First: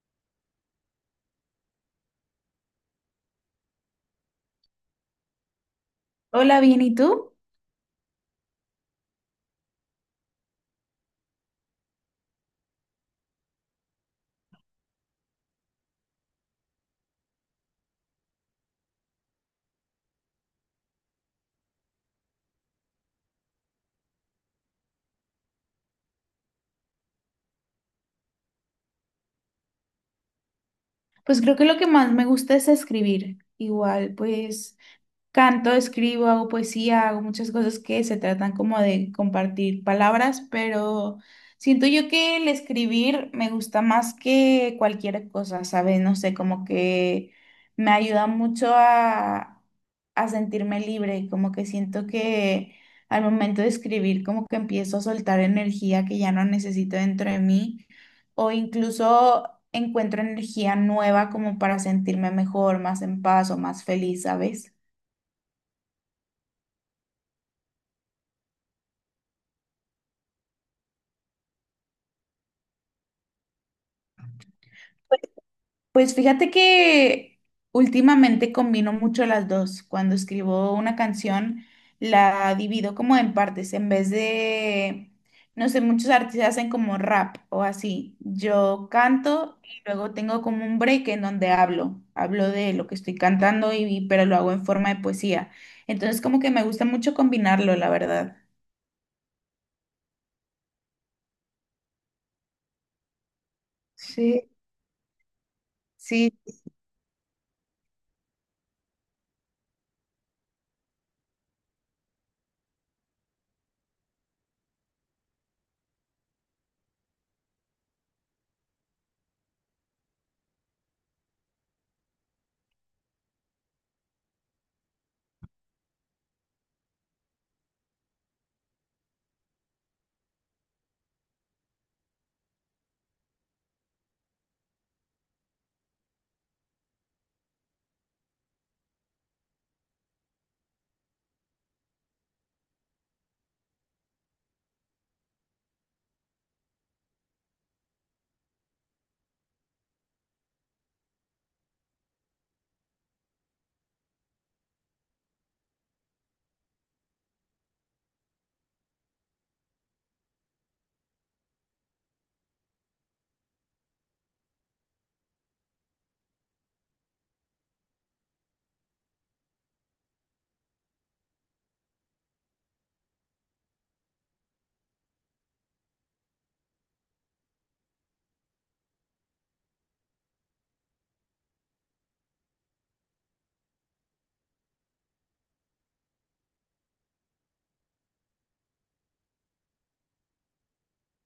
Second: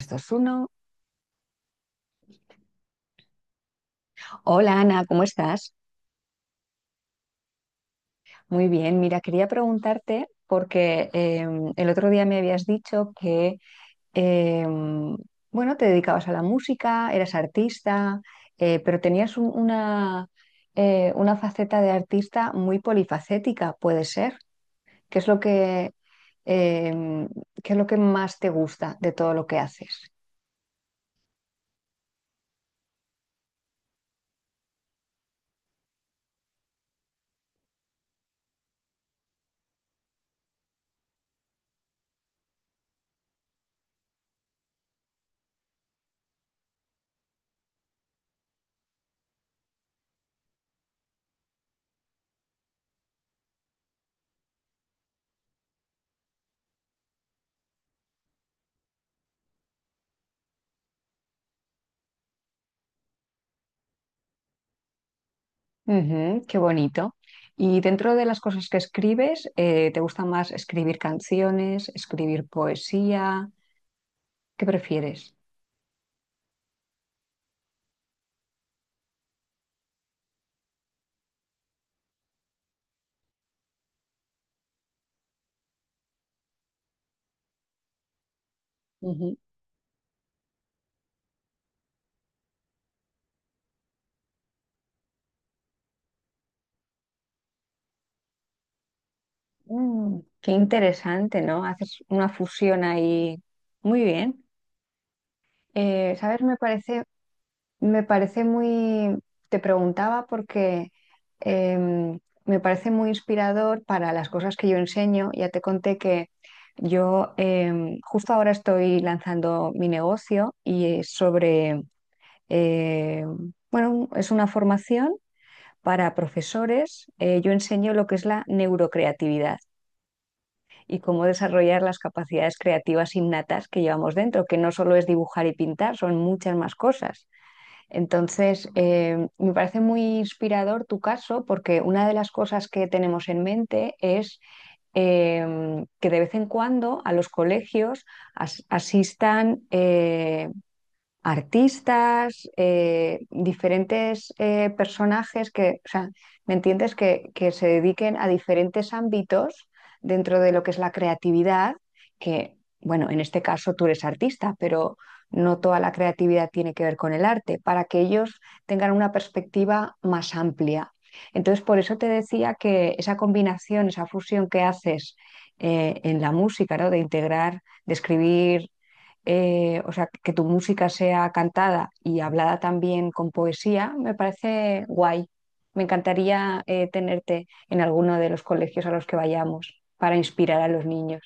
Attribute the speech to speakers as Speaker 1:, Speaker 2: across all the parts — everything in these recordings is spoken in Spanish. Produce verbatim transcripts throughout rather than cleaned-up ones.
Speaker 1: Estos uno. Hola Ana, ¿cómo estás?
Speaker 2: Hola, bien, ¿y tú?
Speaker 1: Muy bien, mira, quería preguntarte porque em, el otro día me habías dicho que, em, bueno, te dedicabas a la música, eras artista, eh, pero tenías un- una, eh, una faceta de artista muy polifacética, puede ser. ¿Qué es lo que, em, qué es lo que más te gusta de todo lo que haces?
Speaker 2: Pues creo que lo que más me gusta es escribir. Igual, pues canto, escribo, hago poesía, hago muchas cosas que se tratan como de compartir palabras, pero siento yo que el escribir me gusta más que cualquier cosa, ¿sabes? No sé, como que me ayuda mucho a, a sentirme libre, como que siento que al momento de escribir como que empiezo a soltar energía que ya no necesito dentro de mí o incluso encuentro energía nueva como para sentirme mejor, más en paz o más feliz, ¿sabes?
Speaker 1: Ujú, qué bonito. Y dentro de las cosas que escribes, eh, ¿te gusta más escribir canciones, escribir poesía? ¿Qué prefieres?
Speaker 2: Pues fíjate que últimamente combino mucho las dos. Cuando escribo una canción, la divido como en partes. En vez de, no sé, muchos artistas hacen como rap o así. Yo
Speaker 1: Ujú.
Speaker 2: canto y luego tengo como un break en donde hablo. Hablo de lo que estoy cantando y, y- pero lo hago en forma de poesía. Entonces como que me gusta mucho combinarlo, la verdad.
Speaker 1: Mm, qué interesante, ¿no? Haces una fusión ahí. Muy bien.
Speaker 2: Sí.
Speaker 1: Eh,
Speaker 2: Sí.
Speaker 1: ¿sabes? Me parece Me parece muy, te preguntaba porque em, me parece muy inspirador para las cosas que yo enseño. Ya te conté que yo em, justo ahora estoy lanzando mi negocio y es sobre, em, bueno, es una formación para profesores. Eh, yo enseño lo que es la neurocreatividad y cómo desarrollar las capacidades creativas innatas que llevamos dentro, que no solo es dibujar y pintar, son muchas más cosas. Entonces, eh, me parece muy inspirador tu caso porque una de las cosas que tenemos en mente es em, que de vez en cuando a los colegios as- asistan eh, artistas, eh, diferentes eh, personajes que, o sea, ¿me entiendes? Que, que se dediquen a diferentes ámbitos dentro de lo que es la creatividad, que, bueno, en este caso tú eres artista, pero no toda la creatividad tiene que ver con el arte, para que ellos tengan una perspectiva más amplia. Entonces, por eso te decía que esa combinación, esa fusión que haces eh, en la música, ¿no? De integrar, de escribir eh, o sea, que tu música sea cantada y hablada también con poesía, me parece guay. Me encantaría eh, tenerte en alguno de los colegios a los que vayamos para inspirar a los niños.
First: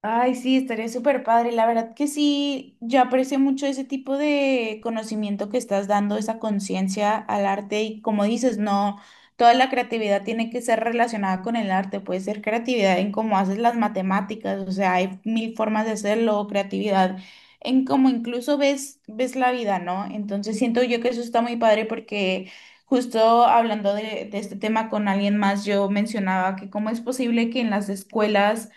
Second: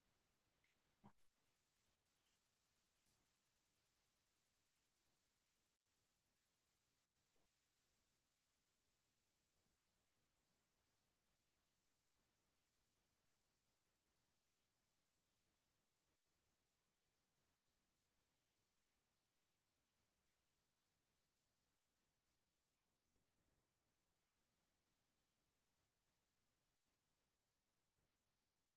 Speaker 2: Ay, sí, estaría súper padre. La verdad que sí, yo aprecio mucho ese tipo de conocimiento que estás dando, esa conciencia al arte y como dices, no, toda la creatividad tiene que ser relacionada con el arte, puede ser creatividad en cómo haces las matemáticas, o sea, hay mil formas de hacerlo, creatividad en cómo incluso ves, ves la vida, ¿no? Entonces siento yo que eso está muy padre porque… Justo hablando de, de este tema con alguien más, yo mencionaba que cómo es posible que en las escuelas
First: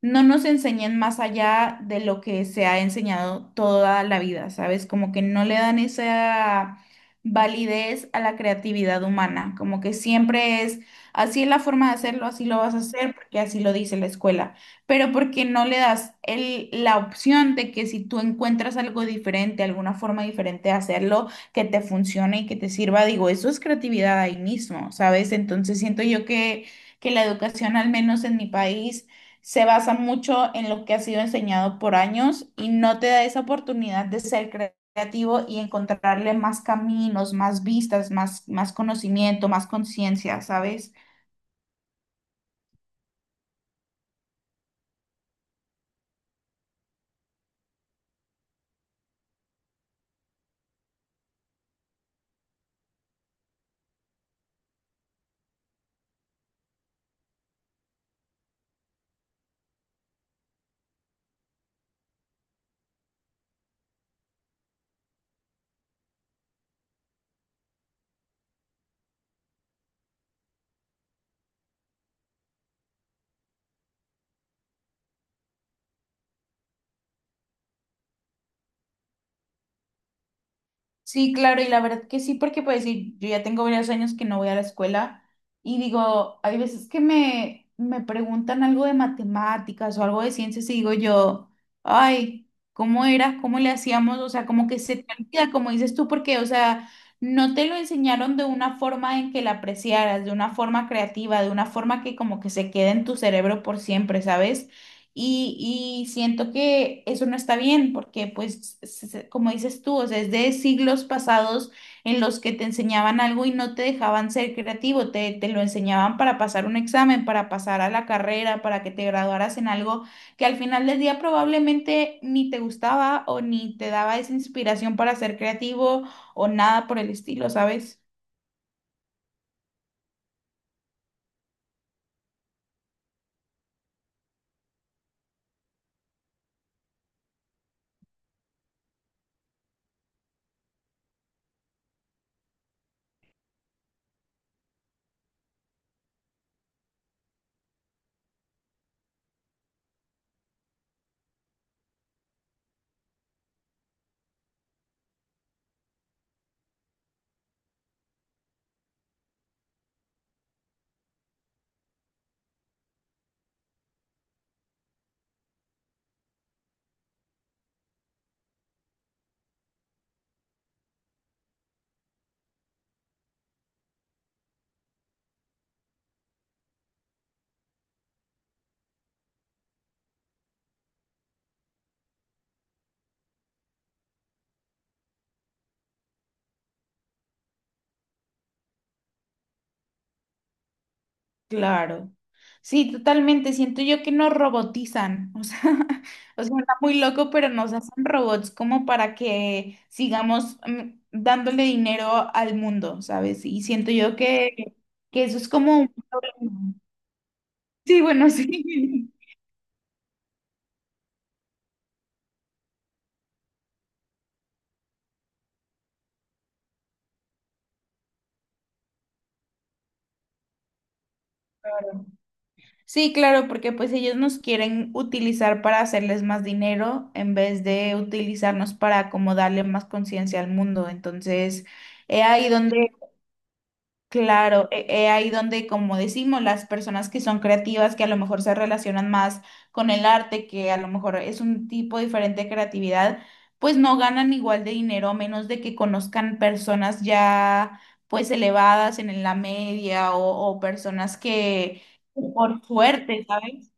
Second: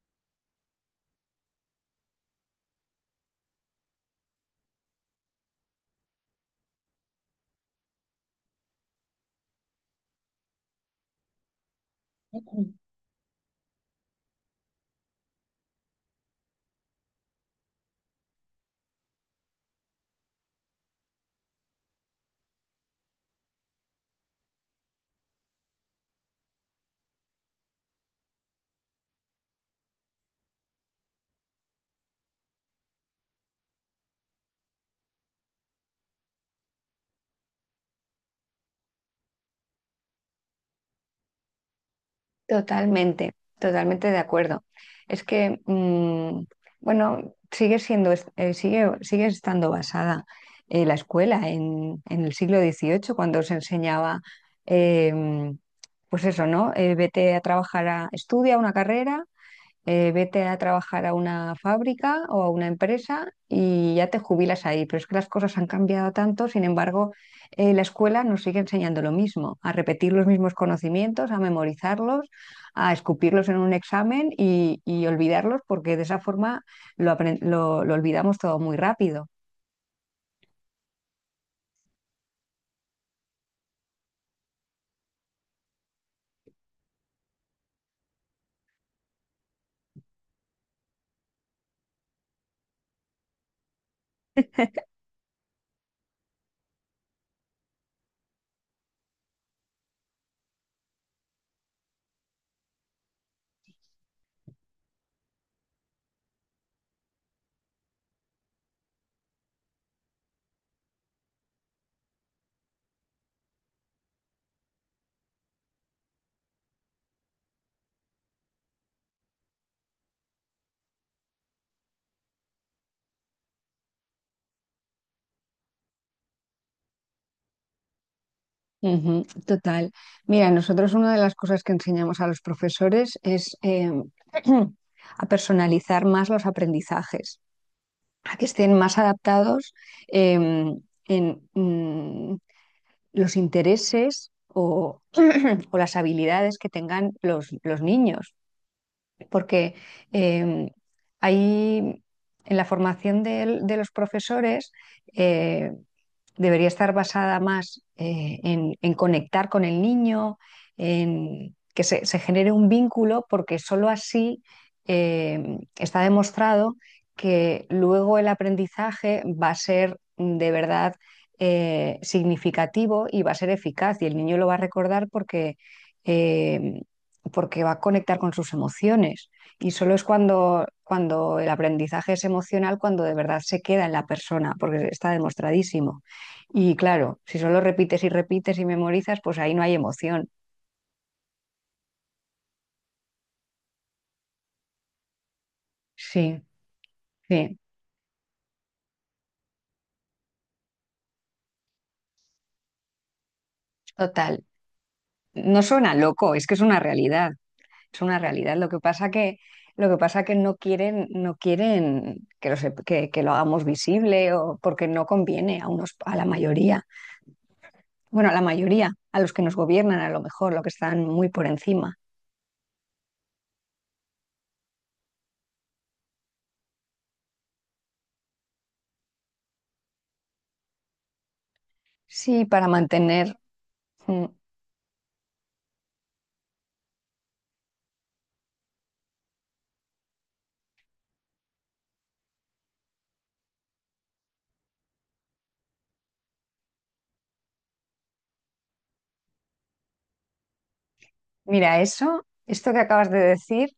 Speaker 2: no nos enseñan más allá de lo que se ha enseñado toda la vida, ¿sabes? Como que no le dan esa validez a la creatividad humana, como que siempre es, así es la forma de hacerlo, así lo vas a hacer, porque así lo dice la escuela, pero porque no le das el, la opción de que si tú encuentras algo diferente, alguna forma diferente de hacerlo, que te funcione y que te sirva, digo, eso es creatividad ahí mismo, ¿sabes? Entonces siento yo que, que la educación, al menos en mi país, se basa mucho en lo que ha sido enseñado por años y no te da esa oportunidad de ser cre- creativo y encontrarle más caminos, más vistas, más, más conocimiento, más conciencia, ¿sabes?
Speaker 1: Totalmente, totalmente de acuerdo. Es que, mm, bueno, sigue siendo, es- eh, sigue, sigue estando basada eh, la escuela en, en el siglo dieciocho, cuando se enseñaba, em, pues eso, ¿no? Eh, vete a trabajar, a, estudia una carrera eh, vete a trabajar a una fábrica o a una empresa y ya te jubilas ahí. Pero es que las cosas han cambiado tanto, sin embargo, eh, la escuela nos sigue enseñando lo mismo, a repetir los mismos conocimientos, a memorizarlos, a escupirlos en un examen y, y olvidarlos, porque de esa forma lo, apren- lo- lo olvidamos todo muy rápido.
Speaker 2: Sí, claro, y la verdad que sí, porque pues sí, yo ya tengo varios años que no voy a la escuela y digo, hay veces que me, me preguntan algo de matemáticas o algo de ciencias y digo yo, ay, ¿cómo era? ¿Cómo le hacíamos? O sea, como que se te olvida, como dices tú, porque, o sea, no te lo enseñaron de una forma en que la apreciaras, de una forma creativa, de una forma que como que se quede en tu cerebro por siempre, ¿sabes? Y, y siento que eso no está bien porque, pues, se- se- como dices tú, o sea, es de siglos pasados en los que te enseñaban algo y no te dejaban ser creativo, te, te lo enseñaban para pasar un examen, para pasar a la carrera, para que te graduaras en algo que al final del día probablemente ni te gustaba o ni te daba esa inspiración para ser creativo o nada por el estilo, ¿sabes?
Speaker 1: Ujú, total. Mira, nosotros una de las cosas que enseñamos a los profesores es em, a personalizar más los aprendizajes. A que estén más adaptados em, en mm, los intereses o, o las habilidades que tengan los, los niños, porque em, ahí en la formación del- de, los profesores, eh, debería estar basada más eh, en, en, conectar con el niño, en que se, se genere un vínculo, porque solo así eh, está demostrado que luego el aprendizaje va a ser de verdad eh, significativo y va a ser eficaz y el niño lo va a recordar porque, eh, porque va a conectar con sus emociones. Y solo es cuando, cuando el aprendizaje es emocional, cuando de verdad se queda en la persona, porque está demostradísimo. Y claro, si solo repites y repites y memorizas, pues ahí no hay emoción.
Speaker 2: Claro. Sí, totalmente. Siento yo que nos robotizan. O sea,
Speaker 1: Sí,
Speaker 2: o sea, está muy loco, pero
Speaker 1: sí,
Speaker 2: nos hacen robots como para que sigamos mm, dándole dinero al mundo, ¿sabes? Y siento yo
Speaker 1: total.
Speaker 2: que, que eso es
Speaker 1: No
Speaker 2: como un
Speaker 1: suena loco, es que es
Speaker 2: problema.
Speaker 1: una realidad,
Speaker 2: Sí,
Speaker 1: es una
Speaker 2: bueno,
Speaker 1: realidad. Lo que pasa
Speaker 2: sí.
Speaker 1: que, lo que pasa que no quieren, no quieren que lo, sep- que, que lo hagamos visible o porque no conviene a unos, a la mayoría. Bueno, a la mayoría, a los que nos gobiernan a lo mejor, los que están muy por encima.
Speaker 2: Sí, claro, porque pues ellos nos quieren utilizar para hacerles más dinero en vez de utilizarnos para como darle más conciencia al mundo. Entonces, es
Speaker 1: Sí,
Speaker 2: ahí
Speaker 1: para
Speaker 2: donde
Speaker 1: mantener. mm,
Speaker 2: claro, e- e ahí donde, como decimos, las personas que son creativas, que a lo mejor se relacionan más con el arte, que a lo mejor es un tipo diferente de creatividad, pues no ganan igual de dinero, a menos de que conozcan personas ya pues elevadas en la media o, o personas
Speaker 1: Mira,
Speaker 2: que
Speaker 1: eso,
Speaker 2: por
Speaker 1: esto que acabas de
Speaker 2: suerte,
Speaker 1: decir.
Speaker 2: ¿sabes?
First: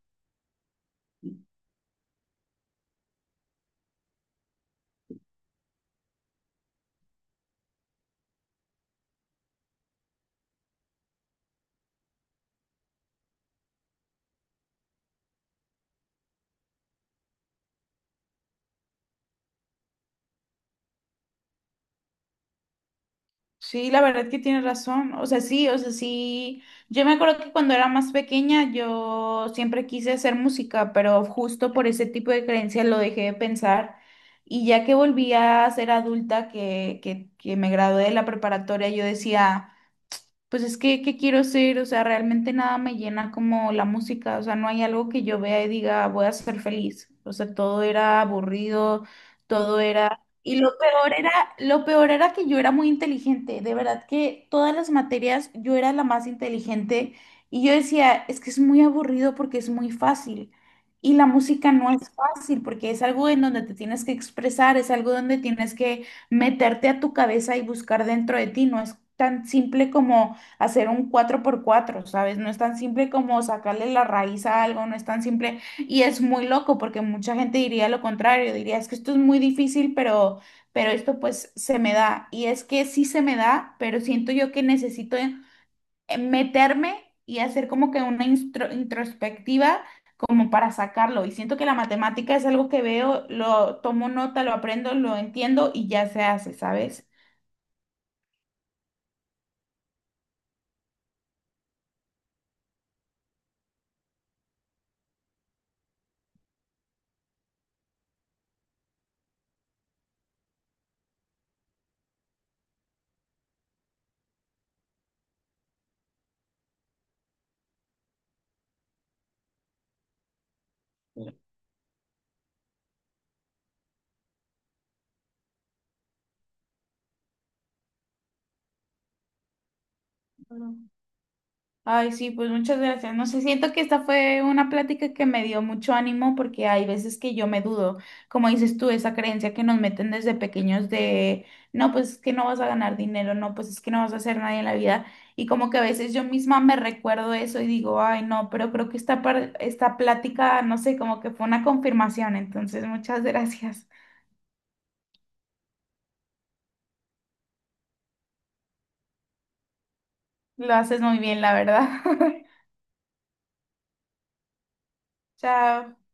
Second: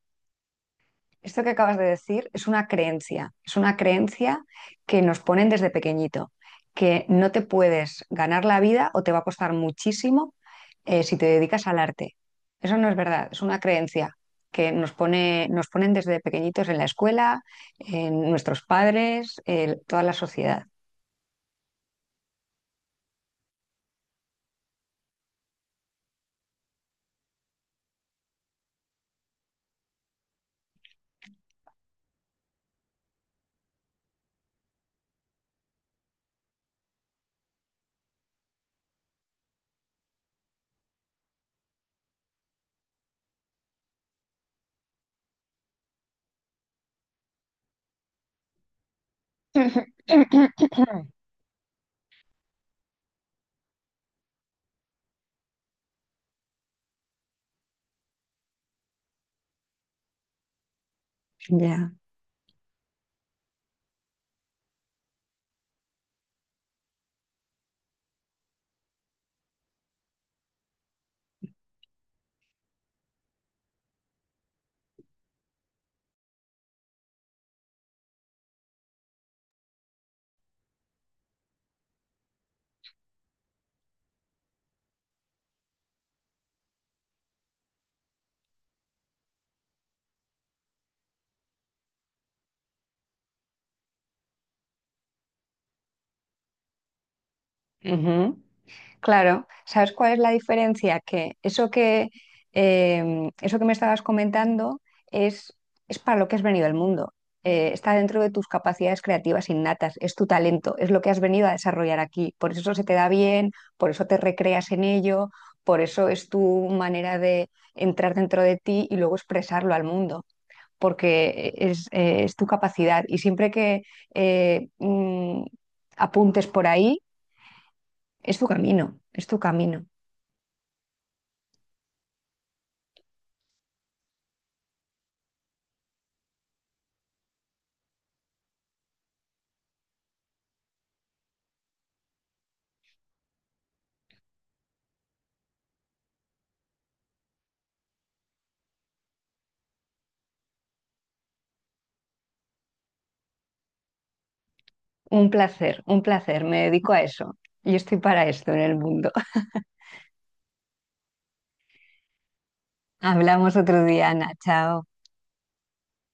Speaker 1: Esto que acabas de decir es una creencia, es una creencia que nos ponen desde pequeñito, que no te puedes ganar la vida o te va a costar muchísimo eh, si te dedicas al arte. Eso no es verdad, es una creencia que nos pone, nos ponen desde pequeñitos en la escuela, en nuestros padres, en toda la sociedad.
Speaker 2: Sí, la verdad que tienes razón. O sea, sí, o sea, sí. Yo me acuerdo que cuando era más pequeña yo siempre quise hacer música, pero justo por ese tipo de creencias lo dejé de pensar. Y ya que volví a ser adulta, que, que, que me gradué de la preparatoria, yo decía… Pues es que, ¿qué quiero ser? O sea, realmente nada me llena como la música, o sea, no hay algo que yo vea y diga, voy a ser feliz. O sea, todo era aburrido, todo era… Y lo peor era, lo peor era que yo era muy inteligente, de verdad que todas las materias yo era la más inteligente y yo decía, es que es muy aburrido porque es muy fácil. Y la música no
Speaker 1: Ya.
Speaker 2: es fácil porque es algo en donde te tienes que expresar, es algo donde tienes que meterte a tu cabeza y buscar dentro de ti, no es tan simple como hacer un cuatro por cuatro, sabes. No es tan simple como sacarle la raíz a algo, no es tan simple y es muy loco porque mucha gente diría lo contrario, diría, es que esto es muy difícil, pero pero esto pues se me da y es que sí se me da, pero siento yo que necesito eh, eh, meterme y hacer como que una instro- introspectiva como para sacarlo y siento que la matemática es algo que veo, lo tomo nota, lo aprendo, lo entiendo y ya se hace, ¿sabes?
Speaker 1: Ujú. Claro, ¿sabes cuál es la diferencia? Que eso que, eh, eso que me estabas comentando es, es para lo que has venido al mundo. Eh, está dentro de tus capacidades creativas innatas, es tu talento, es lo que has venido a desarrollar aquí. Por eso se te da bien, por eso te recreas en ello, por eso es tu manera de entrar dentro de ti y luego expresarlo al mundo, porque e, es, eh, es tu capacidad. Y siempre que eh, mm, apuntes por ahí, es tu camino, es tu camino.
Speaker 2: Ay, sí, pues muchas gracias. No sé, siento que esta fue una plática que me dio mucho ánimo porque hay veces que yo me dudo, como dices tú, esa creencia que nos meten desde pequeños de, no, pues es que no vas a ganar dinero, no, pues es que no vas a hacer nada en la vida. Y como que a veces yo misma me recuerdo eso y digo, ay, no, pero creo que esta, par- esta plática, no sé, como que fue una confirmación. Entonces, muchas gracias.
Speaker 1: Un placer, un placer. Me dedico a eso. Yo estoy para esto en el mundo.
Speaker 2: Lo haces muy bien, la verdad.
Speaker 1: Hablamos otro día, Ana. Chao.
Speaker 2: Chao.